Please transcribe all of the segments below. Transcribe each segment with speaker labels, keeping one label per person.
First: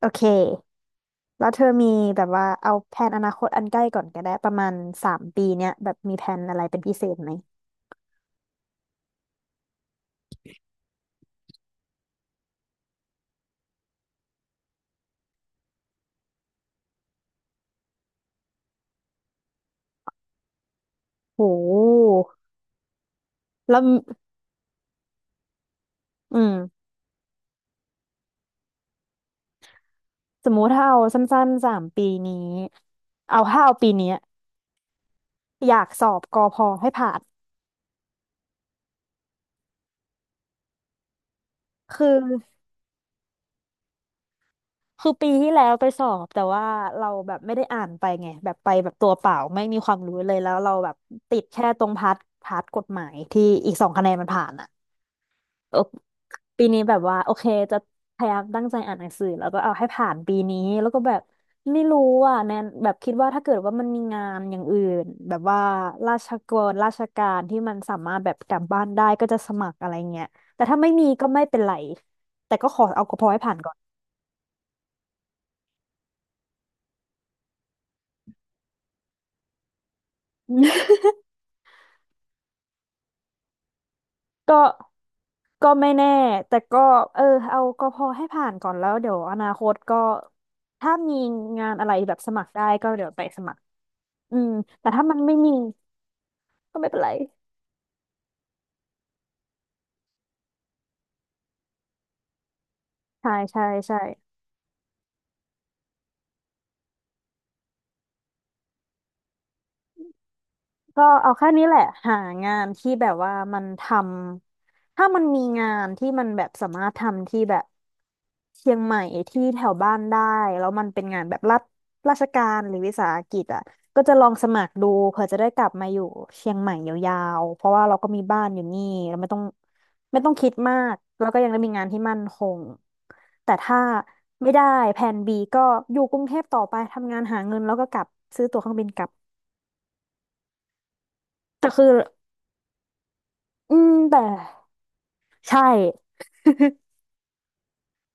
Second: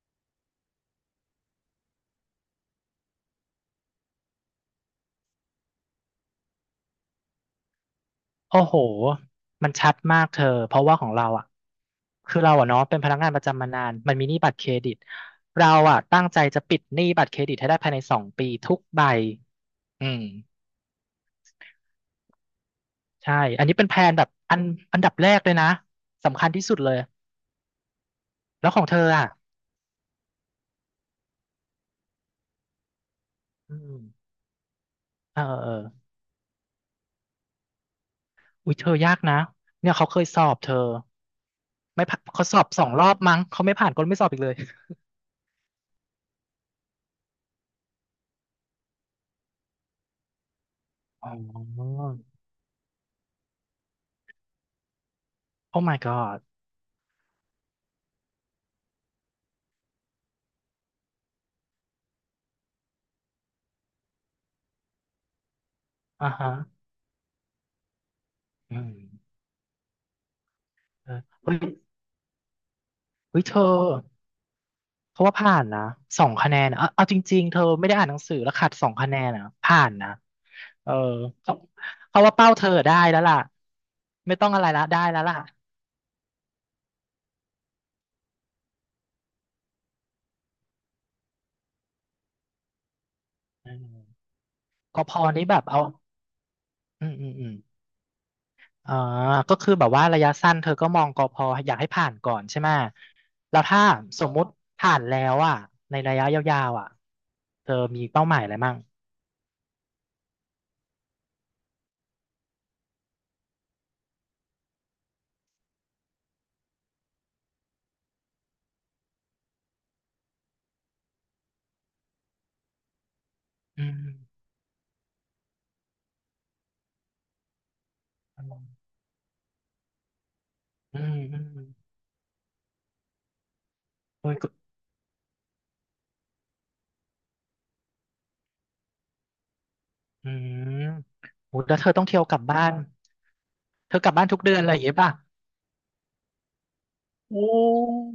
Speaker 1: โอเค แล้วเธอมีแบบว่าเอาแผนอนาคตอันใกล้ก่อนก็ได้ประมาณสามปีเนี้ยแบบมีแผนอะไรเป็นพิเศษไหม
Speaker 2: โอ้โห มันชัดมากเธอ เพราะว่าของเราอ่ะ คือเราอ่ะเนาะเป็นพนักงานประจำมานาน มันมีหนี้บัตรเครดิต เราอ่ะตั้งใจจะปิดหนี้บัตรเครดิตให้ได้ภายใน2 ปีทุกใบอืม
Speaker 1: โห
Speaker 2: ใช่ อันนี้
Speaker 1: แล้ว
Speaker 2: เป็นแพลนแบบอันดับแรกเลยนะ
Speaker 1: อื
Speaker 2: สำคัญที่สุด
Speaker 1: ม
Speaker 2: เลย แล้วของเธออ่ะ
Speaker 1: สมมุติถ้าเอาสั้นๆ3 ปีนี้เอาถ้าเอา
Speaker 2: อื
Speaker 1: ปี
Speaker 2: ม
Speaker 1: เนี้ย
Speaker 2: เออเอ
Speaker 1: อ
Speaker 2: อ
Speaker 1: ยากสอบกอพอให้ผ่าน
Speaker 2: อุ้ยเธอยากนะ เนี่ยเขาเคยสอบเธอไม่
Speaker 1: คือ
Speaker 2: ผ่านเขาสอบ2 รอบมั้งเขาไม่ผ่านก็ไม่สอบอีกเลย
Speaker 1: คือปีที่แล้วไปสอบแต่ว่าเราแบบไม่ได้อ่านไปไงแบบไปแบบตัวเปล่าไม่มีความรู้เลยแล้วเราแบบ
Speaker 2: อ๋
Speaker 1: ติดแค่ตรง
Speaker 2: อ
Speaker 1: พาร์ทกฎหมายที่อีก2 คะแนนมันผ่านอ่ะเออ
Speaker 2: o my god
Speaker 1: ปีนี้แบบว่าโอเคจะพยายามตั้งใจอ่านหนังสือแล้วก็เอาให้ผ่านปีนี้แล้วก็แบบไม่รู้อ่ะแนนแบบคิดว่าถ้าเกิดว่ามันมีงานอย่างอื่นแบบว่ารา
Speaker 2: อ่า
Speaker 1: ช
Speaker 2: ฮะ
Speaker 1: กรราชการที่มันสามารถแบบกลับ
Speaker 2: อื
Speaker 1: บ้าน
Speaker 2: ม
Speaker 1: ได้ก็จะสมัครอะไรเงี้ยแต่ถ้าไม่มี
Speaker 2: เออ
Speaker 1: ก็ไม่
Speaker 2: เฮ้
Speaker 1: เป็
Speaker 2: ย
Speaker 1: นไรแต่ก็ขอเอาพอให้
Speaker 2: เฮ้ยเธ
Speaker 1: ผ่าน
Speaker 2: อ
Speaker 1: ก่อน
Speaker 2: เขาว่าผ่านนะสองคะแนนอะเอาจริงๆเธอไม่ได้อ่านหนังสือแล้วขาดสองคะแนนนะผ่านนะเออเขาเขาว่าเป้าเธอได้แล้วล่ะไม่ต้อ ง
Speaker 1: ก็
Speaker 2: อะไรละได้แล้วล่ะ
Speaker 1: ก็ไม่แน่แต่ก็เออเอาก็พอให้ผ่านก่อนแล้วเดี๋ยวอนาคตก็ถ้ามีงานอะไรแบบสมัครได้ก็เดี๋ยวไปสมัคร
Speaker 2: อืม
Speaker 1: อืมแต่
Speaker 2: ก
Speaker 1: ถ้า
Speaker 2: พ
Speaker 1: มันไม่
Speaker 2: นี้
Speaker 1: มี
Speaker 2: แบบเอา
Speaker 1: ก็ไม่เป็น
Speaker 2: อื
Speaker 1: ไร
Speaker 2: มอืมอืมอ่าก็คือแบบว่าระยะสั้นเธอก็มองกพอยากให้ผ่านก่อนใช่ไหม
Speaker 1: ใช่
Speaker 2: แล้ว
Speaker 1: ใช่
Speaker 2: ถ้า
Speaker 1: ใช่
Speaker 2: สมมุติผ่านแล้วอ่ะในระยะยาวๆอ่ะเธอมีเป้าหมายอะไรมั่ง
Speaker 1: ก็เอาแค่นี้แหละหางานที่แบบว่ามันทำถ้ามันมีงานที่มันแบบสามารถทำที่แบบเชียงใหม่ที่แถวบ้านได้แล้วมันเป็นงานแบบรัฐราชการหรือวิสาหกิจอ่ะ
Speaker 2: อื
Speaker 1: ก็จะลอง
Speaker 2: ม
Speaker 1: สมัครดูเผื่อจะได้กลับมาอยู่เชียงใหม่ยาวๆเพราะว่าเราก็มีบ้านอยู่นี่เราไม่ต้องคิดมาก
Speaker 2: อืม
Speaker 1: แล้วก็
Speaker 2: อืม
Speaker 1: ยังได้
Speaker 2: อืม
Speaker 1: มีงานที่มั่นคงแต่ถ้า
Speaker 2: โอ้ยก็
Speaker 1: ไม่ได้แผน B ก็อยู่กรุงเทพต่อไปทำงานหาเงินแล้วก็กลับซื้อตั๋วเครื่องบินกลับ
Speaker 2: อืมโหย
Speaker 1: แต่
Speaker 2: แล้ว
Speaker 1: คือ
Speaker 2: เธอต้องเที่ยวกลับบ้าน
Speaker 1: อืม
Speaker 2: เธอกลับ
Speaker 1: แต่
Speaker 2: บ้านทุกเดือนอะไรอย่างเงี้ยป่ะ
Speaker 1: ใช่
Speaker 2: โอ้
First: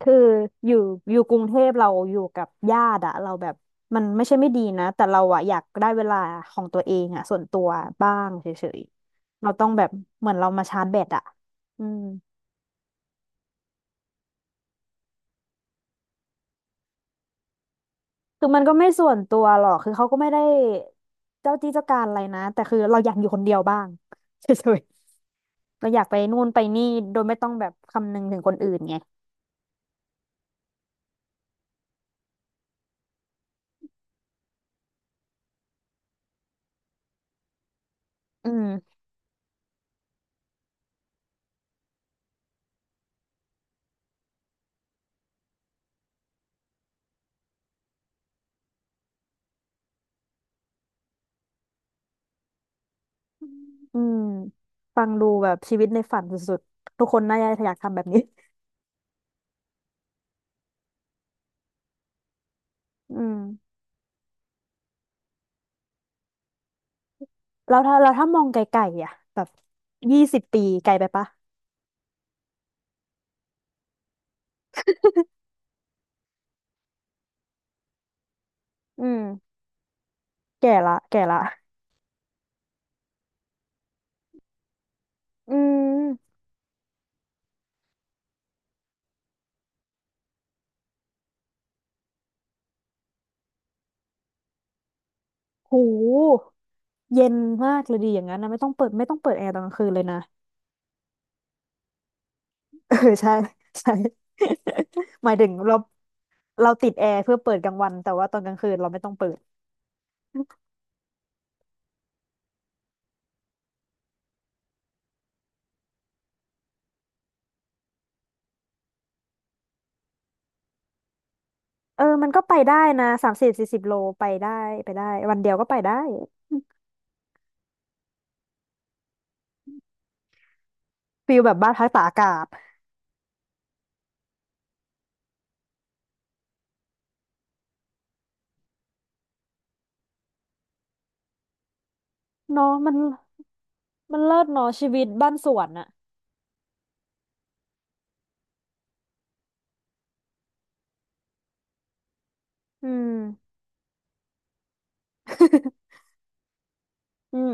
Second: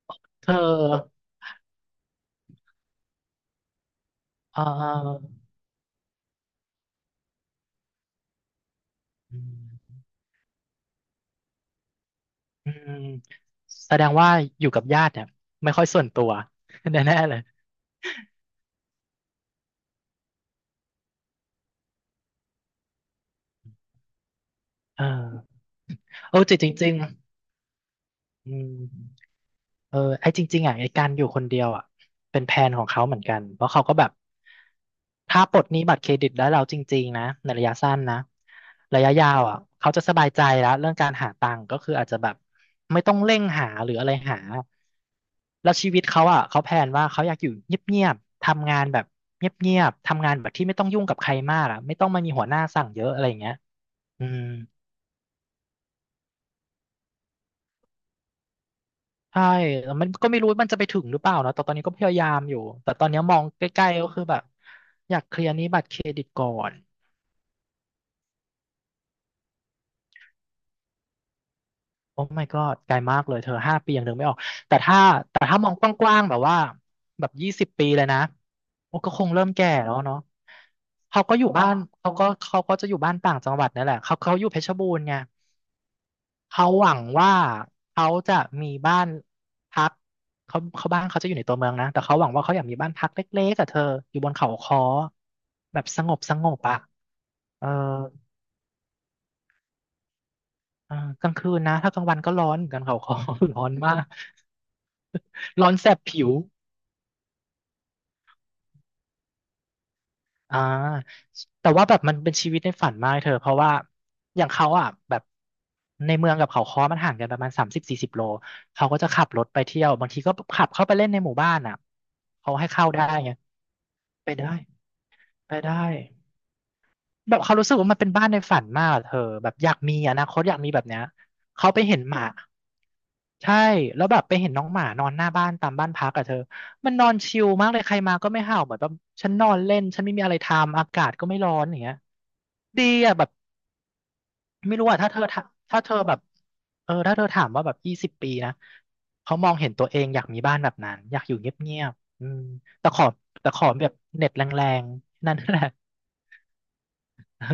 Speaker 1: คือ
Speaker 2: เธอ
Speaker 1: อยู่อยู่กรุงเทพเราอยู่กับญาติอะเราแบบมันไม่ใช่ไม่
Speaker 2: เ
Speaker 1: ดีนะแต่เรา
Speaker 2: ออ
Speaker 1: อะอยากได้เวลาของตัวเองอะส่วนตัวบ้างเฉย
Speaker 2: อื
Speaker 1: ๆเราต้องแบบ
Speaker 2: ม
Speaker 1: เหมือนเรามาชาร์จแบตอะอืม
Speaker 2: อืมแสดงว่าอยู่กับญาติเนี่ยไม่ค่อยส่วนตัว แน่ๆเลย
Speaker 1: คือมันก็ไม่ส่วนตัวหรอกคือเขาก็ไม่ได้เจ้าที่เจ้าการอะไรนะแต่คือเราอยากอยู่คนเดียวบ้าง เฉย
Speaker 2: เออ
Speaker 1: ๆเราอยากไป
Speaker 2: เอ
Speaker 1: นู่
Speaker 2: อ
Speaker 1: น
Speaker 2: จริ
Speaker 1: ไป
Speaker 2: ง
Speaker 1: นี่
Speaker 2: จริง
Speaker 1: โดยไม่ต้องแบบคำนึงถึง
Speaker 2: ๆ
Speaker 1: ค
Speaker 2: อื
Speaker 1: นอื่
Speaker 2: ม
Speaker 1: นไง
Speaker 2: เออไอ้จริงๆอ่ะไอ้การอยู่คนเดียวอ่ะเป็นแผนของเขาเหมือนกันเพราะเขาก็แบบถ้าปลดหนี้บัตรเครดิตได้แล้วจริงๆนะในระยะสั้นนะ
Speaker 1: อืม
Speaker 2: ระยะยาวอ่ะเขาจะสบายใจแล้วเรื่องการหาตังค์ก็คืออาจจะแบบไม่ต้องเร่งหาหรืออะไรหาแล้วชีวิตเขาอ่ะเขาแพลนว่าเขาอยากอยู่เงียบๆทำงานแบบเงียบๆทำงานแบบที่ไม่ต้องยุ่งกับใครมากอ่ะไม่ต้องมามีหัวหน้าสั่งเยอะอะไรอย่างเงี้ย
Speaker 1: อืม
Speaker 2: อืม
Speaker 1: ฟังดูแบบชีวิตในฝันสุดๆ ทุกคนน่าจะอยากทำแบบนี้
Speaker 2: ใช่แล้วมันก็ไม่รู้มันจะไปถึงหรือเปล่านะแต่ตอนนี้ก็พยายามอยู่ แต่ตอน
Speaker 1: อื
Speaker 2: นี้ม
Speaker 1: ม
Speaker 2: องใกล้ๆก็คือแบบอยากเคลียร์หนี้บัตรเครดิตก่อน
Speaker 1: แล้วถ้าเราถ้ามองไกลๆอ่ะแบบ20 ปีไกลไปปะ
Speaker 2: โอ้ my god ไกลมากเลยเธอ5 ปียังนึกไม่ออกแต่ถ้าแต่ถ้ามองกว้างๆแบบว่าแบบยี่สิบปีเลยนะโอ้
Speaker 1: อื
Speaker 2: ก็
Speaker 1: ม
Speaker 2: คงเริ่มแก่แล้วเนาะ
Speaker 1: แก่ละแก่
Speaker 2: เขาก็
Speaker 1: ละ
Speaker 2: อยู่บ้านเขาก็เขาก็จะอยู่บ้านต่างจังหวัดนั่นแหละเขาอยู่เพชรบูรณ์ไง
Speaker 1: อืม
Speaker 2: เขาหวังว่าเขาจะมีบ้านพักเขาบ้านเขาจะอยู่ในตัวเมืองนะแต่เขาหวังว่าเขาอยากมีบ้านพักเล็กๆกับเธออยู่บนเขาค้อแบ
Speaker 1: หู
Speaker 2: บสงบสงบอ่ะ
Speaker 1: เย็น
Speaker 2: เออ
Speaker 1: มากเลยดีอย่างนั้นนะไม่ต้องเปิดแอร์ตอนกลางคืนเลยนะ
Speaker 2: อ่ากลางคืนนะถ้ากลางวันก็ร้อนเหมือนกัน
Speaker 1: เออ
Speaker 2: เขาคอ
Speaker 1: ใช่
Speaker 2: ร้อน
Speaker 1: ใช่
Speaker 2: มาก
Speaker 1: หมายถึง
Speaker 2: ร้อ
Speaker 1: เรา
Speaker 2: นแสบผิว
Speaker 1: เราติดแอร์เพื่อเปิดกลางวันแต่ว่าตอนกลางคืนเราไม่ต้องเปิด
Speaker 2: อ่าแต่ว่าแบบมันเป็นชีวิตในฝันมากเธอเพราะว่าอย่างเขาอ่ะแบบในเมืองกับเขาค้อมันห่างกันประมาณ30 40 โลเขาก็จะขับรถไปเที่ยวบางทีก็ขับเข้าไปเล่นในหมู่บ้านอ่ะ
Speaker 1: เออมันก็
Speaker 2: เขา
Speaker 1: ไป
Speaker 2: ให้
Speaker 1: ได้
Speaker 2: เข้าได้
Speaker 1: นะสา
Speaker 2: ไง
Speaker 1: มสิบสี่สิบโลไป
Speaker 2: ไปได้
Speaker 1: ได้ไปได้วันเดีย
Speaker 2: ไป
Speaker 1: วก็
Speaker 2: ได้
Speaker 1: ไปได้
Speaker 2: แบบเขารู้สึกว่ามันเป็นบ้านในฝันมากอะเธอแบบอยากมีอนาคตอยากมีแบบเนี้ย
Speaker 1: ฟีลแบบ
Speaker 2: เขา
Speaker 1: บ้าน
Speaker 2: ไป
Speaker 1: พัก
Speaker 2: เห็
Speaker 1: ตา
Speaker 2: น
Speaker 1: ก
Speaker 2: ห
Speaker 1: อา
Speaker 2: มา
Speaker 1: กาศ
Speaker 2: ใช่แล้วแบบไปเห็นน้องหมานอนหน้าบ้านตามบ้านพักอะเธอมันนอนชิลมากเลยใครมาก็ไม่เห่าเหมือนแบบฉันนอนเล่นฉันไม่มีอะไรทำอากาศก็ไม่ร้อนอย่างเงี้ย
Speaker 1: เนาะ
Speaker 2: ดี
Speaker 1: มัน
Speaker 2: อะแบบ
Speaker 1: มันเลิศเนาะ
Speaker 2: ไม่รู้
Speaker 1: ชี
Speaker 2: อะ
Speaker 1: วิตบ้านสวน
Speaker 2: ถ้า
Speaker 1: อะ
Speaker 2: เธอแบบเออถ้าเธอถามว่าแบบยี่สิบปีนะเขามองเห็นตัวเองอยากมีบ้านแบบนั้นอยากอยู่เงียบๆอืม
Speaker 1: อื
Speaker 2: แต่ขอ
Speaker 1: ม
Speaker 2: แต่ขอแบบเน็ตแรงๆนั่นแหละ
Speaker 1: อื
Speaker 2: เออ
Speaker 1: ม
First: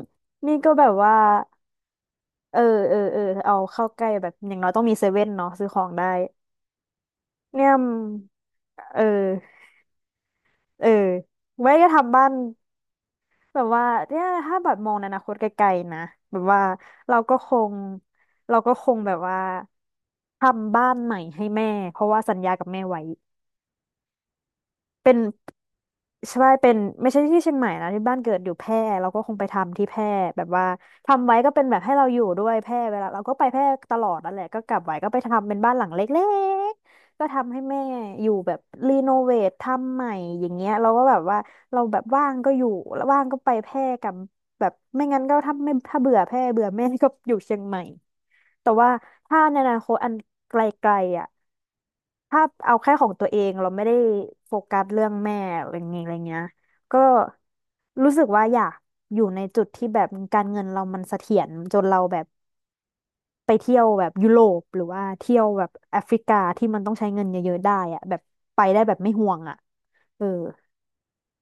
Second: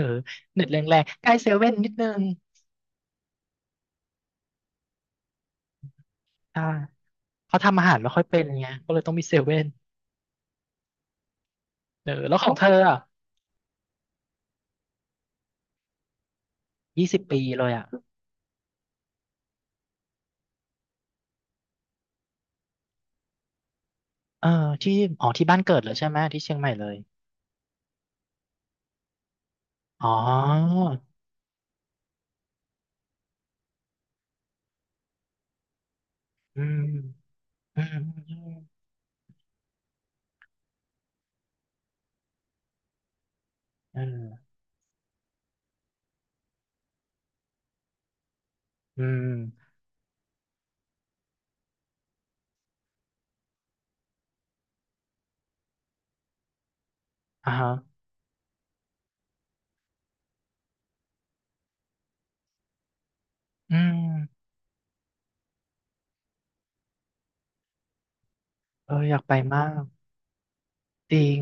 Speaker 1: นี่
Speaker 2: เน็ต
Speaker 1: ก็แบบ
Speaker 2: แรง
Speaker 1: ว่า
Speaker 2: ๆใกล้เซเว่นนิดนึง
Speaker 1: เออเออเอาเข้าใกล้แบบอย่างน้อยต้องมีเซเว่นเนาะซื้อของได้
Speaker 2: อ่าเขา
Speaker 1: เนี่ย
Speaker 2: ทำ
Speaker 1: ม
Speaker 2: อาหารไม่ค่อยเป็นไงก็
Speaker 1: เอ
Speaker 2: เลย
Speaker 1: อ
Speaker 2: ต้องมีเซเว่น
Speaker 1: เออไว้ก็
Speaker 2: เออ
Speaker 1: ทำบ้าน
Speaker 2: แล้วของเธออะ
Speaker 1: แบบว่าเนี่ยถ้าแบบมองในอนาคตไกลๆนะแบบว่า
Speaker 2: ยี่
Speaker 1: เรา
Speaker 2: สิบ
Speaker 1: ก็
Speaker 2: ปี
Speaker 1: ค
Speaker 2: เลย
Speaker 1: ง
Speaker 2: อะ
Speaker 1: เราก็คงแบบว่าทำบ้านใหม่ให้แม่เพราะว่าสัญญากับแม่ไว้
Speaker 2: เออที่
Speaker 1: เป็น
Speaker 2: อ๋อที่บ้านเกิดเลยใช่ไหมที่
Speaker 1: ใช่
Speaker 2: เชียงให
Speaker 1: เป็
Speaker 2: ม่
Speaker 1: น
Speaker 2: เลย
Speaker 1: ไม่ใช่ที่เชียงใหม่นะที่บ้านเกิดอยู่แพร่เราก็คงไปทำที่แพร่
Speaker 2: อ๋อ
Speaker 1: แบบว่าทำไว้ก็เป็นแบบให้เราอยู่ด้วยแพร่เวลาเราก็ไปแพร่ตลอดนั่นแหละก็กลับไว้ก็ไปทำเป็นบ้านหลังเล็
Speaker 2: อื
Speaker 1: ก
Speaker 2: ม
Speaker 1: ๆก็ทำให้แม่
Speaker 2: อืม
Speaker 1: อยู่
Speaker 2: อืม
Speaker 1: แบบรีโนเวททำใหม่อย่างเงี้ยเราก็แบบว่าเราแบบว่างก็อยู่แล้วว่างก็ไปแพร่
Speaker 2: เอ
Speaker 1: กับ
Speaker 2: อ
Speaker 1: แบบไม่งั้นก็ถ้าเบื่อแพร่เบื่อแม่ก็อยู่เชียงใหม่แต่ว่า
Speaker 2: อืม
Speaker 1: ถ้าในอนาคตอันไกลๆอ่ะ ถ้าเอาแค่ของตัวเองเราไม่ได้โฟกัสเรื่องแม่อะไรเงี้ยก็
Speaker 2: อ่าฮะ
Speaker 1: รู้สึกว่าอยากอยู่ในจุดที่แบบการเงินเรามันเสถียรจนเราแบบไปเที่
Speaker 2: อื
Speaker 1: ยวแบบยุโร
Speaker 2: ม
Speaker 1: ปหรือว่าเที่ยวแบบแอฟริกาที่มันต้องใช้เงินเยอะๆได้อะแบบไปได้
Speaker 2: เอ
Speaker 1: แบ
Speaker 2: อ
Speaker 1: บไม่
Speaker 2: อยาก
Speaker 1: ห่ว
Speaker 2: ไป
Speaker 1: งอะ
Speaker 2: มาก
Speaker 1: เออ
Speaker 2: จริง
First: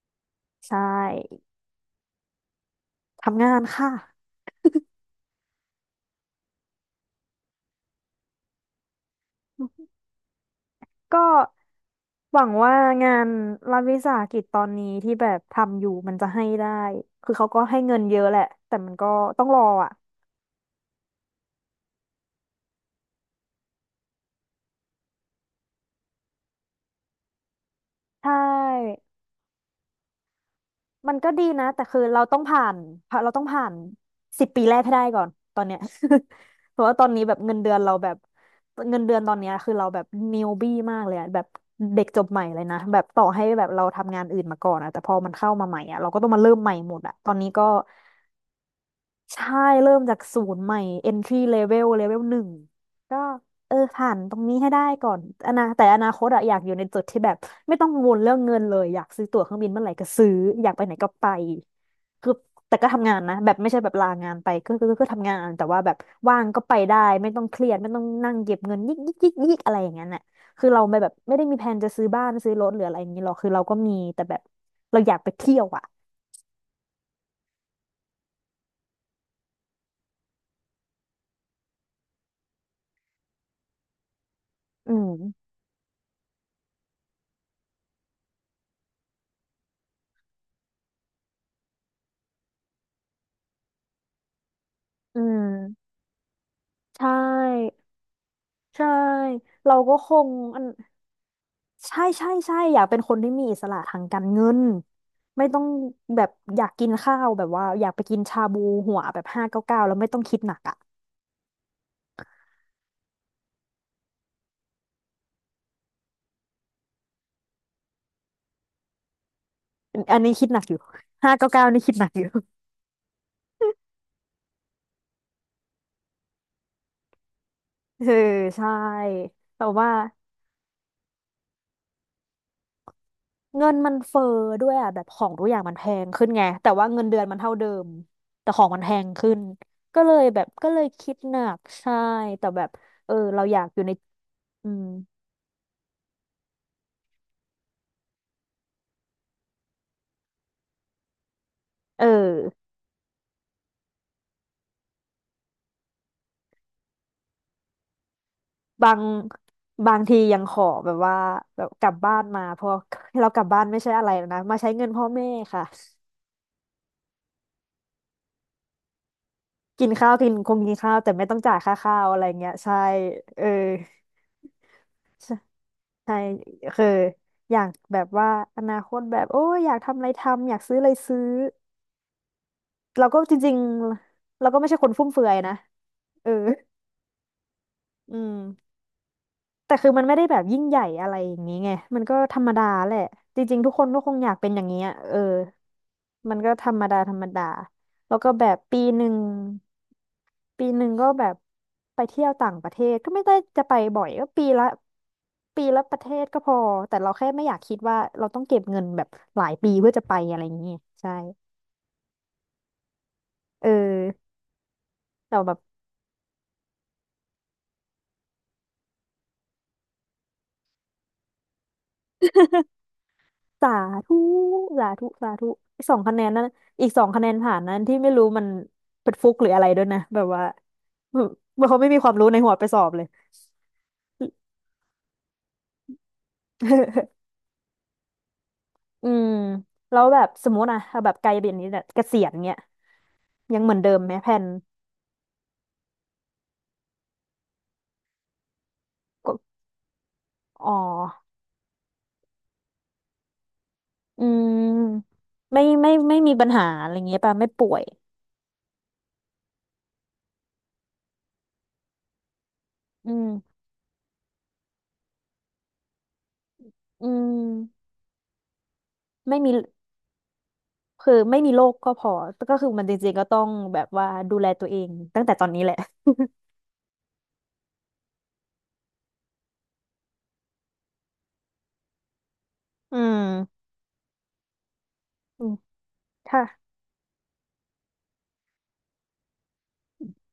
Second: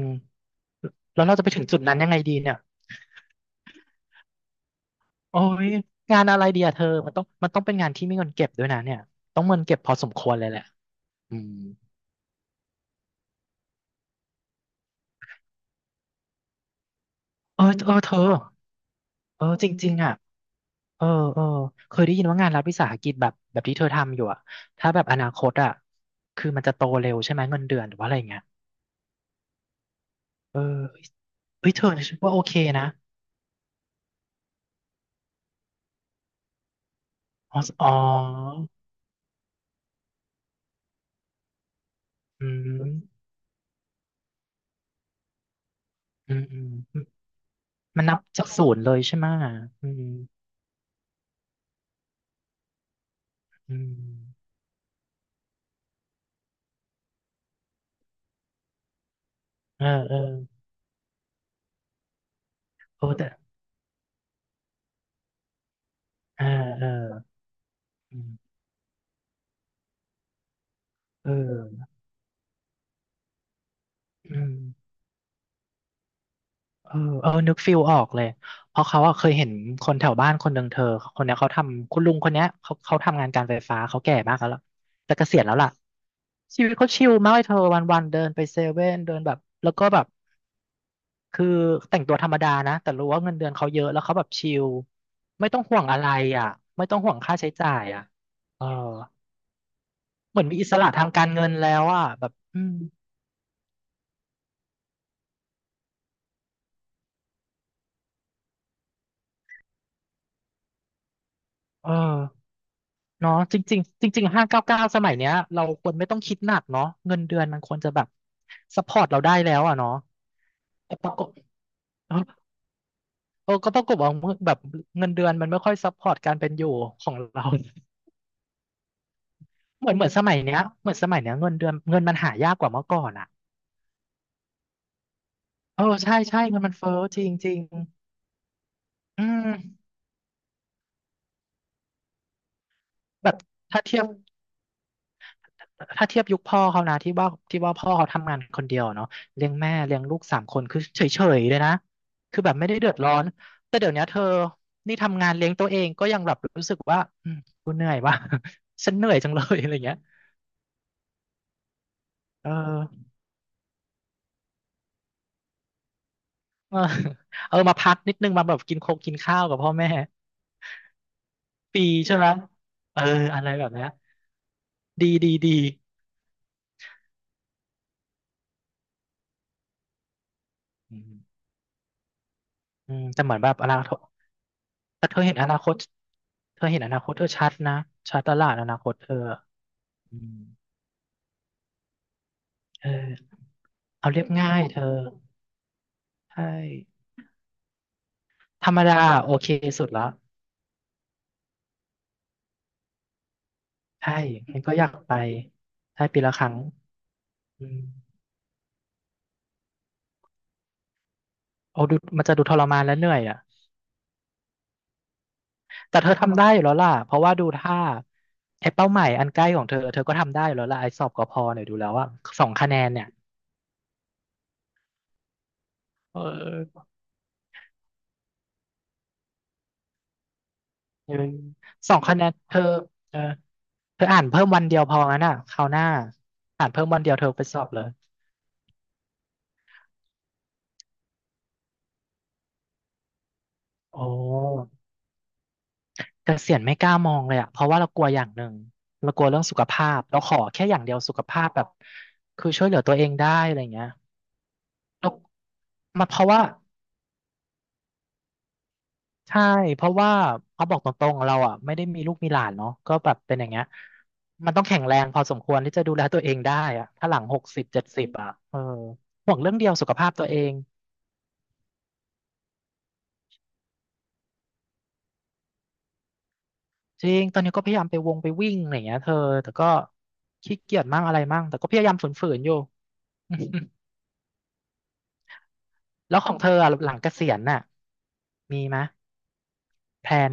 Speaker 1: ใช
Speaker 2: แล้วเราจะ
Speaker 1: ่
Speaker 2: ไปถึงจุดนั้นยังไงดีเนี่ย
Speaker 1: ทำงานค่ะ
Speaker 2: โอ้ยงานอะไรดีอะเธอมันต้องเป็นงานที่มีเงินเก็บด้วยนะเนี่ยต้องเงินเก็บพอสมควรเลยแหละ
Speaker 1: ก็
Speaker 2: อืม
Speaker 1: หวังว่างานรัฐวิสาหกิจตอนนี้ที่แบบทำอยู่มันจะให้ได้คือเขาก็
Speaker 2: เออ
Speaker 1: ให้
Speaker 2: เออ
Speaker 1: เงิน
Speaker 2: เธ
Speaker 1: เย
Speaker 2: อ
Speaker 1: อะแหละแต่มันก็
Speaker 2: เอ
Speaker 1: ต้อ
Speaker 2: อ
Speaker 1: งรอ
Speaker 2: จ
Speaker 1: อ่ะ
Speaker 2: ริงๆอ่ะเออเออเคยได้ยินว่างานรัฐวิสาหกิจแบบที่เธอทำอยู่อ่ะถ้าแบบอนาคตอ่ะคือมันจะโตเร็วใช่ไหมเงินเดือนหรือว่าอะไรอ
Speaker 1: ใช
Speaker 2: ย่างเงี้ย
Speaker 1: ่
Speaker 2: เออ
Speaker 1: มันก็ดีนะ
Speaker 2: เฮ้ยเธ
Speaker 1: แต่
Speaker 2: อ
Speaker 1: คือ
Speaker 2: ฉัน
Speaker 1: เรา
Speaker 2: ว่า
Speaker 1: ต้อ
Speaker 2: โอ
Speaker 1: ง
Speaker 2: เค
Speaker 1: ผ่าน
Speaker 2: นะ
Speaker 1: เราต้องผ่าน10 ปีแรกให้ได้ก่อนตอนเนี้ย เพราะว่าตอนนี้แบบเงิ
Speaker 2: อ๋
Speaker 1: น
Speaker 2: อ
Speaker 1: เดือน
Speaker 2: อ๋อ
Speaker 1: เราแบบเงินเดือนตอนเนี้ยคือเราแบบนิวบี้มากเลยอะแบบเด็กจบใหม่
Speaker 2: อื
Speaker 1: เลยนะ
Speaker 2: ม
Speaker 1: แบบต่อให้แบบเราทำงานอื่นมาก่อนอะแต่พอมันเข้ามาใหม่อะเราก็ต้อง
Speaker 2: อื
Speaker 1: มา
Speaker 2: ม
Speaker 1: เริ่
Speaker 2: อื
Speaker 1: ม
Speaker 2: ม
Speaker 1: ใหม่หมดอะตอนนี้ก็
Speaker 2: มันนับจากศูนย์เลยใช่ไหมะ
Speaker 1: ใช่
Speaker 2: อื
Speaker 1: เริ่ม
Speaker 2: ม
Speaker 1: จากศูนย์ใหม่ entry level หนึ่งก็เอ
Speaker 2: อื
Speaker 1: อผ่านตรง
Speaker 2: ม
Speaker 1: นี้ให้ได้ก่อนอนาแต่อนาคตอะอยากอยู่ในจุดที่แบบไม่ต้องกังวลเรื่องเงินเลยอยากซื้อตั๋วเครื่องบินเมื่
Speaker 2: เอ
Speaker 1: อ
Speaker 2: อ
Speaker 1: ไหร่ก็
Speaker 2: เออ
Speaker 1: ซื้ออยากไปไหนก็ไปคือแต่ก็
Speaker 2: โอ้
Speaker 1: ทำงาน
Speaker 2: แต่
Speaker 1: นะแบบไม่ใช่แบบลางานไปก็ทำงานแต่ว่าแบบว่า
Speaker 2: เอ
Speaker 1: ง
Speaker 2: อ
Speaker 1: ก็ไป
Speaker 2: เออ
Speaker 1: ได้ไม่ต้องเครียดไม่ต้อง
Speaker 2: อื
Speaker 1: นั่งเก็
Speaker 2: ม
Speaker 1: บเงินยิกยิกยิกยิกอะไรอย่างนั้นน่ะคือเราไม่แบบ
Speaker 2: เ
Speaker 1: ไม่ได้มีแผน
Speaker 2: ออ
Speaker 1: จะซื้อบ้านซื้อรถหรืออะไรอย่างนี้หรอกคือเราก็มีแต่แบ
Speaker 2: อื
Speaker 1: บ
Speaker 2: ม
Speaker 1: เราอยากไปเที่ยวอะ
Speaker 2: เออเออนึกฟิลออกเลย เพราะเขาอะเคยเห็นคนแถวบ้านคนหนึ่งเธอคนเนี้ยเขาทำคุณลุงคนเนี้ยเขาทำงานการไฟฟ้าเขาแก่มากแล้วล่ะ
Speaker 1: อื
Speaker 2: แต่เก
Speaker 1: ม
Speaker 2: ษียณแล้วล่ะ ชีวิตเขาชิลมากเลยเธอวันวันเดินไปเซเว่นเดินแบบแล้วก็แบบ คือแต่งตัวธรรมดานะแต่รู้ว่าเงินเดือนเขาเยอะแล้วเขาแบบชิล
Speaker 1: อื
Speaker 2: ไม่ต้องห่วง
Speaker 1: ม
Speaker 2: อะไรอ่ะไม่ต้อ
Speaker 1: ใช
Speaker 2: งห่วงค่าใช้จ่า
Speaker 1: ่
Speaker 2: ยอ่ะเออ
Speaker 1: ใช่ เราก็คง
Speaker 2: เหมือนมี
Speaker 1: อัน
Speaker 2: อิสระทางการเงินแล้ว
Speaker 1: ใช่
Speaker 2: อ่ะแบ
Speaker 1: ใช่
Speaker 2: บ
Speaker 1: ใช่
Speaker 2: อืม
Speaker 1: อยากเป็นคนที่มีอิสระทางการเงินไม่ต้องแบบอยากกินข้าวแบบว่าอยากไปกินชาบูหัวแบบห้าเก้าเก้าแล้วไม่ต้องคิดหนักอ่ะ
Speaker 2: เออเนาะจริงๆจริงๆ599สมัยเนี้ยเราควรไม่ต้องคิดหนักเนาะเงินเดือนมันควรจะแบบซัพพอร์ตเราได้แล้วอ่ะเนาะ
Speaker 1: อันนี้คิดหนักอยู่
Speaker 2: แต่ปรากฏ
Speaker 1: ห้าเก้าเก้านี่คิดหนัก
Speaker 2: เออ
Speaker 1: อยู่
Speaker 2: เออก็ปรากฏว่าแบบเงินเดือนมันไม่ค่อยซัพพอร์ตการเป็นอยู่ของเรา
Speaker 1: เออใช่แต่
Speaker 2: เห
Speaker 1: ว่า
Speaker 2: มือนเหมือนสมัยเนี้ยเหมือนสมัยเนี้ยเงินเดือนเงินมันหายากกว่าเมื่อก่อนอ่ะ
Speaker 1: เงินมันเฟ้อด้วยอ่ะแบบของทุกอย่างมัน
Speaker 2: เอ
Speaker 1: แพ
Speaker 2: อ
Speaker 1: ง
Speaker 2: ใช่
Speaker 1: ขึ้น
Speaker 2: ใช่
Speaker 1: ไง
Speaker 2: เงิน
Speaker 1: แต่
Speaker 2: มัน
Speaker 1: ว่า
Speaker 2: เฟ้อ
Speaker 1: เงินเดื
Speaker 2: จ
Speaker 1: อน
Speaker 2: ริง
Speaker 1: มัน
Speaker 2: จ
Speaker 1: เท่า
Speaker 2: ริง
Speaker 1: เดิมแต่ของมันแพง
Speaker 2: อื
Speaker 1: ขึ้น
Speaker 2: ม
Speaker 1: ก็เลยแบบก็เลยคิดหนักใช่แต่แบบเออ
Speaker 2: แบบ
Speaker 1: เราอยากอ
Speaker 2: ถ้า
Speaker 1: ยู่ใน
Speaker 2: เทียบ
Speaker 1: อืม
Speaker 2: ถ้าเทียบยุคพ่อเขานะที่ว่าพ่อเขาทำงานคนเดียวเนาะเลี้ยงแม่เลี้ยงลูก3 คนคือเฉยเฉยเลยนะ
Speaker 1: เออ
Speaker 2: คือแบบไม่ได้เดือดร้อนแต่เดี๋ยวเนี้ยเธอนี่ทำงานเลี้ยงตัวเองก็ยังแบบรู้สึกว่าอืมกูเหนื่อยว่ะ
Speaker 1: บา
Speaker 2: ฉัน
Speaker 1: ง
Speaker 2: เหนื่อยจังเลยอะไรเงี้ย
Speaker 1: ทียังขอแบบว่าแบบกลับบ้านมา
Speaker 2: เอ
Speaker 1: เพอ
Speaker 2: อ
Speaker 1: เรากลับบ้านไม่ใช่อะไรแล้วนะมาใช้เงินพ่อแม่ค่ะ
Speaker 2: เออ เออมาพักนิดนึงมาแบบกินโคกกินข้าวกับพ่อ
Speaker 1: กิ
Speaker 2: แม่
Speaker 1: นข้าวกินคงกินข้าวแต่ไม่ต้องจ่ายค่า
Speaker 2: ฟรี
Speaker 1: ข้าว
Speaker 2: ใช่
Speaker 1: อะไร
Speaker 2: ไหม
Speaker 1: เงี้ยใช่
Speaker 2: เออ
Speaker 1: เอ
Speaker 2: อะ
Speaker 1: อ
Speaker 2: ไรแบบเนี้ยดี
Speaker 1: ใช่
Speaker 2: ดีดี
Speaker 1: ใช่คืออยากแบบว่าอนาคตแบบโอ้ยอยากทำอะไรทำอยากซื้ออะไร
Speaker 2: อื
Speaker 1: ซื้อ
Speaker 2: มอืม
Speaker 1: เราก็
Speaker 2: แต่เห
Speaker 1: จ
Speaker 2: มือนแบ
Speaker 1: ริ
Speaker 2: บ
Speaker 1: ง
Speaker 2: อนาคต
Speaker 1: ๆเราก็ไม่ใช่คนฟุ่
Speaker 2: แต่
Speaker 1: ม
Speaker 2: เธอ
Speaker 1: เฟือ
Speaker 2: เห็
Speaker 1: ย
Speaker 2: นอ
Speaker 1: นะ
Speaker 2: นาคต
Speaker 1: เออ
Speaker 2: เธอเห็นอนาคตเธอชัดนะ
Speaker 1: อื
Speaker 2: ชัดต
Speaker 1: ม
Speaker 2: ลาดอนาคตเธอ
Speaker 1: แต่คือมัน
Speaker 2: อื
Speaker 1: ไม่ได้แบ
Speaker 2: ม
Speaker 1: บยิ่งใหญ่อะไรอย่างนี้ไงมันก็ธรรมดา
Speaker 2: เอ
Speaker 1: แหละ
Speaker 2: อ
Speaker 1: จริงๆทุกคนก็ค
Speaker 2: เอา
Speaker 1: ง
Speaker 2: เรีย
Speaker 1: อ
Speaker 2: บ
Speaker 1: ยากเป็น
Speaker 2: ง่า
Speaker 1: อ
Speaker 2: ย
Speaker 1: ย่าง
Speaker 2: เธ
Speaker 1: นี้อะ
Speaker 2: อ
Speaker 1: เออมัน
Speaker 2: ใช่
Speaker 1: ก็ธรรมดาธรรมดาแล้วก็แบบ
Speaker 2: ธรร
Speaker 1: ปี
Speaker 2: ม
Speaker 1: ห
Speaker 2: ดา
Speaker 1: นึ่ง
Speaker 2: โอเคสุดละ
Speaker 1: ก็แบบไปเที่ยวต่างประเทศก็ไม่ได้จะไปบ่อย
Speaker 2: ใช่
Speaker 1: ก็ปี
Speaker 2: มัน
Speaker 1: ละ
Speaker 2: ก็อยากไป
Speaker 1: ปีละประ
Speaker 2: ใช่
Speaker 1: เท
Speaker 2: ปี
Speaker 1: ศ
Speaker 2: ละ
Speaker 1: ก็
Speaker 2: ค
Speaker 1: พ
Speaker 2: รั้ง
Speaker 1: อแต่เราแค่ไม่อยาก
Speaker 2: อื
Speaker 1: คิ
Speaker 2: ม
Speaker 1: ดว่าเราต้องเก็บเงินแบบหลายปีเพื่อจะไปอะไรอย่างนี้ใช่
Speaker 2: เอาดูมันจะดูทรมานและเหนื่อยอ่ะ
Speaker 1: เออแต่แบบ
Speaker 2: แต่เธอทำได้อยู่แล้วล่ะเพราะว่าดูท่าไอ้เป้าหมายอันใกล้ของเธอเธอก็ทำได้อยู่แล้วล่ะไอ้สอบกพเนี่ยดูแล้วว่าสอง คะแนนเนี่ย
Speaker 1: สาธุสาธุอีกสองคะ
Speaker 2: เ
Speaker 1: แนนนั้นอี
Speaker 2: ออ
Speaker 1: กสองคะแนนผ่านนั้นที่ไม่รู้มันเป็นฟุกหรืออะไรด้วยนะ แบบว่า
Speaker 2: เออ
Speaker 1: เหมือนเขาไม่
Speaker 2: สอ
Speaker 1: มี
Speaker 2: ง
Speaker 1: ความ
Speaker 2: คะแน
Speaker 1: รู้
Speaker 2: น
Speaker 1: ในหั
Speaker 2: เธ
Speaker 1: ว
Speaker 2: อ
Speaker 1: ไปสอบเลย
Speaker 2: เออ เธออ่านเพิ่มวันเดียวพองั้นอ่ะคราวหน้าอ่านเพิ่มวัน เดียวเธอไปสอบเลย
Speaker 1: อืมแล้วแบบสมมติอะเอาแบบไกลเบียนนี้เนี่ยเกษียณเงี้ยยังเหมือนเดิ
Speaker 2: โอ้
Speaker 1: มไหมแผน
Speaker 2: เกษียณไม่กล้ามองเลยอ่ะเพราะว่าเรากลัวอย่างหนึ่งเรากลัว
Speaker 1: ก็
Speaker 2: เรื่องสุขภาพเราขอ
Speaker 1: อ๋
Speaker 2: แค่
Speaker 1: อ
Speaker 2: อย่างเดียวสุขภาพแบบคือช่วยเหลือตัวเองได้อะไรเงี้ย
Speaker 1: อื
Speaker 2: เรา
Speaker 1: มไม่ไม่
Speaker 2: มาเพ
Speaker 1: ไม่
Speaker 2: ราะ
Speaker 1: มี
Speaker 2: ว่า
Speaker 1: ปัญหาอะไรเงี้ยป่ะไม่ป่วย
Speaker 2: ใช่เพราะว่าเขาบอกตรงๆเราอ่ะไม่ได้มีลูกมีหลานเนาะก็
Speaker 1: อื
Speaker 2: แบบเป็นอย่าง
Speaker 1: ม
Speaker 2: เงี้ยมันต้องแข็งแรงพอสมควรที่จะดูแลตัวเองได้อ่ะ
Speaker 1: อื
Speaker 2: ถ้าหลังหกสิบเจ็ด
Speaker 1: ม
Speaker 2: สิบอ่ะเออห่ว
Speaker 1: ไม่
Speaker 2: ง
Speaker 1: มี
Speaker 2: เรื่องเดียวสุขภาพตัวเอง
Speaker 1: คือไม่มีโรคก็พอ ก็คือมันจริงๆก็ต้องแบบว่าดูแลตัวเองตั้งแต่ตอนนี้แหละ
Speaker 2: จริงตอนนี้ก็พยายามไปวงไปวิ่งอะไรอย่างเงี้ยเธอแต่ก็ขี้เกียจมั่งอะไรมั่งแต่ก็พยายามฝืนๆอยู่
Speaker 1: อื มอืม
Speaker 2: แล้วของ
Speaker 1: ค่ะ
Speaker 2: เธออะหลังเกษียณน่ะมีไหมยแพลน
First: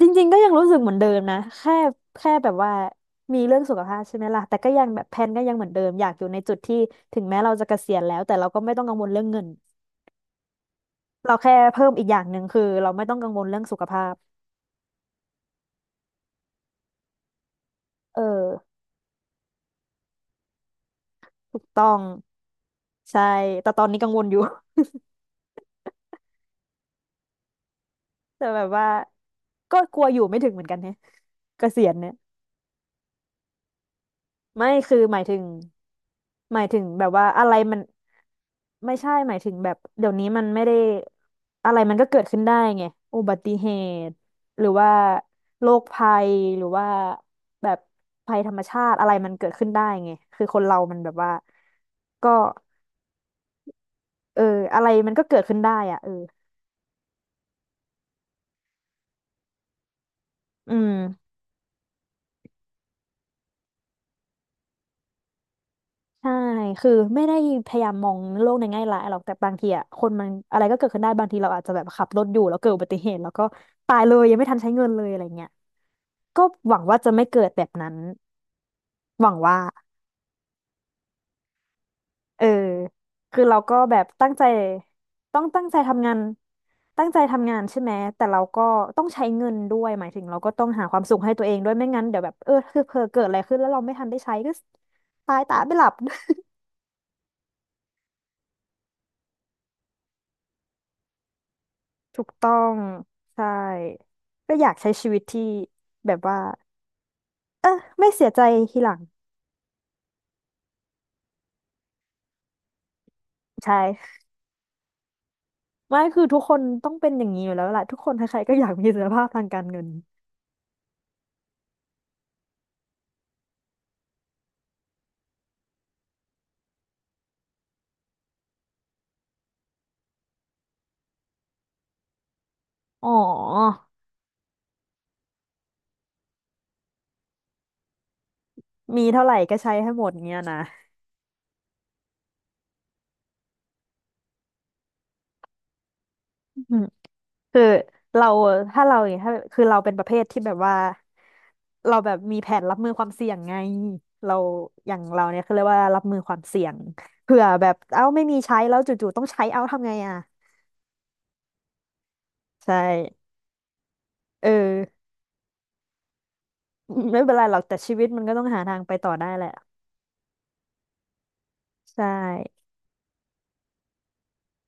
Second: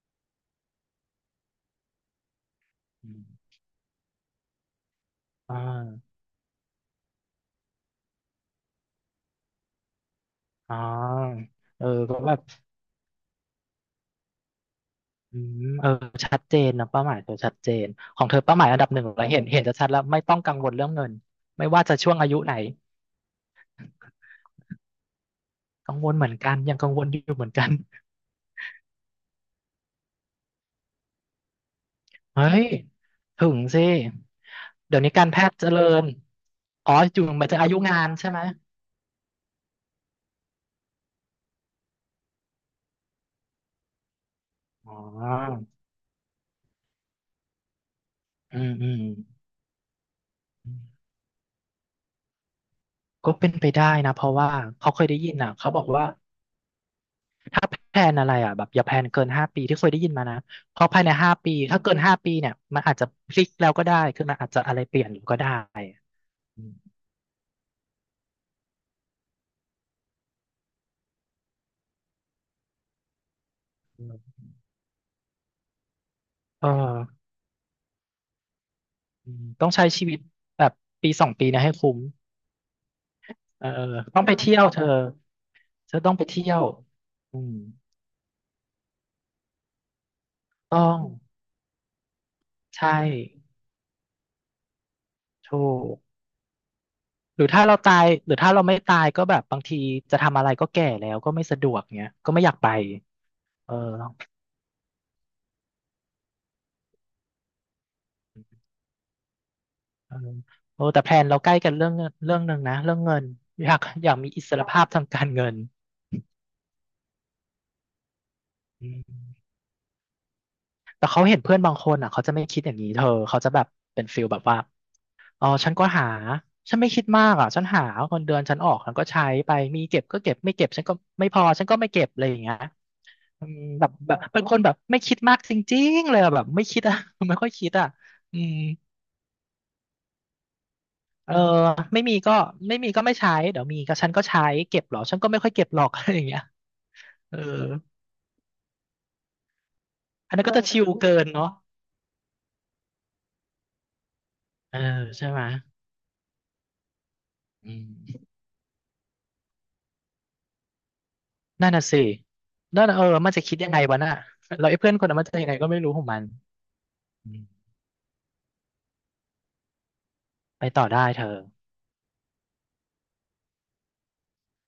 Speaker 1: จริงๆก็ยังรู้สึกเหมือนเดิมนะ แค่แบบว่า
Speaker 2: อ
Speaker 1: มี
Speaker 2: ม
Speaker 1: เรื่องสุขภาพใช่ไหมล่ะแต่ก็ยังแบบแพลนก็ยั
Speaker 2: อ่
Speaker 1: งเหมือนเดิม อยาก
Speaker 2: า
Speaker 1: อยู่ในจุดที่ถึงแม้เราจะเกษียณแล้วแต่เราก็ไม่ต้องกังวลเรื่องเงิน
Speaker 2: อ๋อ
Speaker 1: เราแค่
Speaker 2: เอ
Speaker 1: เพิ่
Speaker 2: อ
Speaker 1: มอีกอ
Speaker 2: ก็
Speaker 1: ย่าง
Speaker 2: แบ
Speaker 1: หนึ่
Speaker 2: บ
Speaker 1: งคือเราไม่ต้องกังวลเรื่องสุขภาพ
Speaker 2: อืมเออชัดเจนนะเป้าหมายเธอชัดเจน
Speaker 1: เอ
Speaker 2: ของเธอ
Speaker 1: อ
Speaker 2: เป้าหมายอันดับหนึ่งเราเห็นเห็นจะชัดแล้วไม่ต้องกังวลเรื่องเงิน
Speaker 1: ถูก
Speaker 2: ไม่ว่า
Speaker 1: ต้อ
Speaker 2: จะ
Speaker 1: ง
Speaker 2: ช่วงอายุไหน
Speaker 1: ใช่ แต่ตอนนี้กังวลอยู่
Speaker 2: กังวลเหมือนกันยังกังวลอยู่เหมือนกัน
Speaker 1: แต่แบบว่าก็กลัวอยู่ไม่ถึงเหมือนกันเนี่ยเกษียณเนี่ย
Speaker 2: เฮ้ยถึงสิ
Speaker 1: ไม่
Speaker 2: เดี๋
Speaker 1: คื
Speaker 2: ย
Speaker 1: อ
Speaker 2: วนี้
Speaker 1: หมาย
Speaker 2: การ
Speaker 1: ถึ
Speaker 2: แพ
Speaker 1: ง
Speaker 2: ทย์เจริญอ๋อ
Speaker 1: แบบ
Speaker 2: อยู่
Speaker 1: ว่า
Speaker 2: ห
Speaker 1: อะ
Speaker 2: มาย
Speaker 1: ไร
Speaker 2: ถึงอา
Speaker 1: มั
Speaker 2: ยุ
Speaker 1: น
Speaker 2: งานใช่ไหม
Speaker 1: ไม่ใช่หมายถึงแบบเดี๋ยวนี้มันไม่ได้อะไรมันก็เกิดขึ้นได้ไงอุบัติเหตุหรือว่า
Speaker 2: อ๋อ
Speaker 1: โรคภัยหรือว่าแบบภัยธร
Speaker 2: อื
Speaker 1: รม
Speaker 2: ม
Speaker 1: ชา
Speaker 2: อื
Speaker 1: ติ
Speaker 2: ม
Speaker 1: อะไรมันเกิดขึ้นได้ไงคือคน
Speaker 2: อื
Speaker 1: เรามัน
Speaker 2: ม
Speaker 1: แบบว่าก็
Speaker 2: ก็เป็นไปได้นะเพราะ
Speaker 1: เออ
Speaker 2: ว่า
Speaker 1: อะไร
Speaker 2: เขาเคย
Speaker 1: มัน
Speaker 2: ได้
Speaker 1: ก็
Speaker 2: ยิน
Speaker 1: เกิด
Speaker 2: อ่ะ
Speaker 1: ขึ้น
Speaker 2: เขา
Speaker 1: ได้
Speaker 2: บอก
Speaker 1: อ่ะ
Speaker 2: ว่า
Speaker 1: เออ
Speaker 2: ถ้าแพลนอะไรอ่ะแบบอย่าแพลนเกินห้าปีที่เคยได้ยินมานะ
Speaker 1: อื
Speaker 2: เพราะ
Speaker 1: ม
Speaker 2: ภายในห้าปีถ้าเกินห้าปีเนี่ยมันอาจจะพลิกแล้วก็ได้คือมันอาจจะอะไรเปลี่ยนก็ได้
Speaker 1: ใช่
Speaker 2: อืม
Speaker 1: คือไม่ได้พยายามมองโลกในแง่ร้ายหรอกแต่บางทีอ่ะคนมันอะไรก็เกิดขึ้นได้บางทีเราอาจจะแบบขับรถอยู่แล้วเกิดอุบัติเหตุแล้วก็ตายเลยยังไม่ทันใช้เงินเลยอะไรเงี้ยก็
Speaker 2: เอ
Speaker 1: หวังว่าจะไม่
Speaker 2: อ
Speaker 1: เกิดแบบนั้นห
Speaker 2: อื
Speaker 1: วัง
Speaker 2: ม
Speaker 1: ว่า
Speaker 2: ต้องใช้ชีวิตแบบ1-2 ปีเนะให้คุ้ม
Speaker 1: เออคือเรา
Speaker 2: เออ
Speaker 1: ก็
Speaker 2: เออ
Speaker 1: แบบ
Speaker 2: ต้อง
Speaker 1: ตั้
Speaker 2: ไป
Speaker 1: งใจ
Speaker 2: เที่ยวเธอ
Speaker 1: ต้องตั้งใจ
Speaker 2: เธอ
Speaker 1: ทำงา
Speaker 2: ต้อง
Speaker 1: น
Speaker 2: ไปเที่ยวอืม
Speaker 1: ใช่ไหมแต่เราก็ต้องใช้เงินด้วยหมายถึงเราก็ต้อง
Speaker 2: ต้อ
Speaker 1: หาควา
Speaker 2: ง
Speaker 1: มสุขให้ตัวเองด้วยไม่งั้นเดี๋ยวแบบเออคือเผ
Speaker 2: ใช่
Speaker 1: ลอเกิดอะไรขึ้นแล้วเราไม่ทันได้ใช้ก็ตายตา
Speaker 2: ถู
Speaker 1: ไม่ห
Speaker 2: ก
Speaker 1: ลับ
Speaker 2: หรือถ้าเราตายหรือถ้าเราไม่ตายก็แบบบางทีจะทำอะไรก็แก่แล้วก็ไม่สะดวกเงี้ย
Speaker 1: ถูก
Speaker 2: ก็ไม่
Speaker 1: ต้
Speaker 2: อ
Speaker 1: อ
Speaker 2: ยากไป
Speaker 1: งใช่
Speaker 2: เออ
Speaker 1: ก็อยากใช้ชีวิตที่แบบว่าเออไม่เสียใจทีหลัง
Speaker 2: เออโอ้แต่แพลนเราใกล้กันเรื่องเงินเรื่องหนึ่งนะเรื่องเงินอ
Speaker 1: ใช
Speaker 2: ยากอยาก
Speaker 1: ่
Speaker 2: มีอิสรภาพทางการเงิน
Speaker 1: ไม่คือทุกคนต้องเป็นอย่างนี้อยู่แล้วแหละทุกคนใครๆก็อยากมี
Speaker 2: อื
Speaker 1: เสถียรภาพทา
Speaker 2: ม
Speaker 1: งการเงิน
Speaker 2: แต่เขาเห็นเพื่อนบางคนอ่ะเขาจะไม่คิดอย่างนี้เธอเขาจะแบบเป็นฟิลแบบว่าอ๋อฉันก็หาฉันไม่คิดมากอ่ะฉันหาเงินเดือนฉันออกฉันก็ใช้ไปมีเก็บก็เก็บไม่เก็บฉันก็ไม่พอฉันก็ไม่เก็บอะไรอย่างเงี้ย
Speaker 1: อ๋อ
Speaker 2: อืมแบบแบบเป็นคนแบบไม่คิดมากจริงๆเลยอะแบบไม่คิดอะ ไม่ค่อยคิดอะอืม
Speaker 1: มีเท่าไหร่ก็ใช้ให้หมดเงี้ยนะ
Speaker 2: เออไม่มีก็ไม่มีก็ไม่ใช้เดี๋ยวมีก็ฉันก็ใช้เก็บเหรอฉันก็ไม่ค่อยเก็บหรอก อะไรอย่างเงี้ย
Speaker 1: อืม
Speaker 2: เออ
Speaker 1: คือเราถ้าเราอย่างเงี้ยถ้าคือเราเป็นประเภท
Speaker 2: อัน
Speaker 1: ที่
Speaker 2: นั้น
Speaker 1: แบ
Speaker 2: ก็
Speaker 1: บ
Speaker 2: จะ
Speaker 1: ว่า
Speaker 2: ชิลเกินเนาะ
Speaker 1: เราแบบมีแผนรับมือความเสี่ยงไงเรา
Speaker 2: เออ
Speaker 1: อย่างเรา
Speaker 2: ใช่
Speaker 1: เนี่
Speaker 2: ไหม
Speaker 1: ยคือเรียกว่ารับมือความเสี่ยงเผื่อแบบ
Speaker 2: อื
Speaker 1: เอ้าไม่
Speaker 2: ม
Speaker 1: มีใช้แล้วจู่ๆต้องใช้เอ้าทำไงอ่ะ
Speaker 2: นั่นน่ะสิ
Speaker 1: ใช่
Speaker 2: นั่นน่ะเออมันจะคิดยังไงวะน่ะ
Speaker 1: เออ
Speaker 2: แล้วไอ้เพื่อนคนนั้นมันจะยังไงก็ไม่รู้ของมัน
Speaker 1: ไม่
Speaker 2: อื
Speaker 1: เป็นไรหรอก
Speaker 2: ม
Speaker 1: แต่ชีวิตมันก็ต้องหาทางไปต่อได้แหละ
Speaker 2: ไปต่อได้เธอ
Speaker 1: ใช่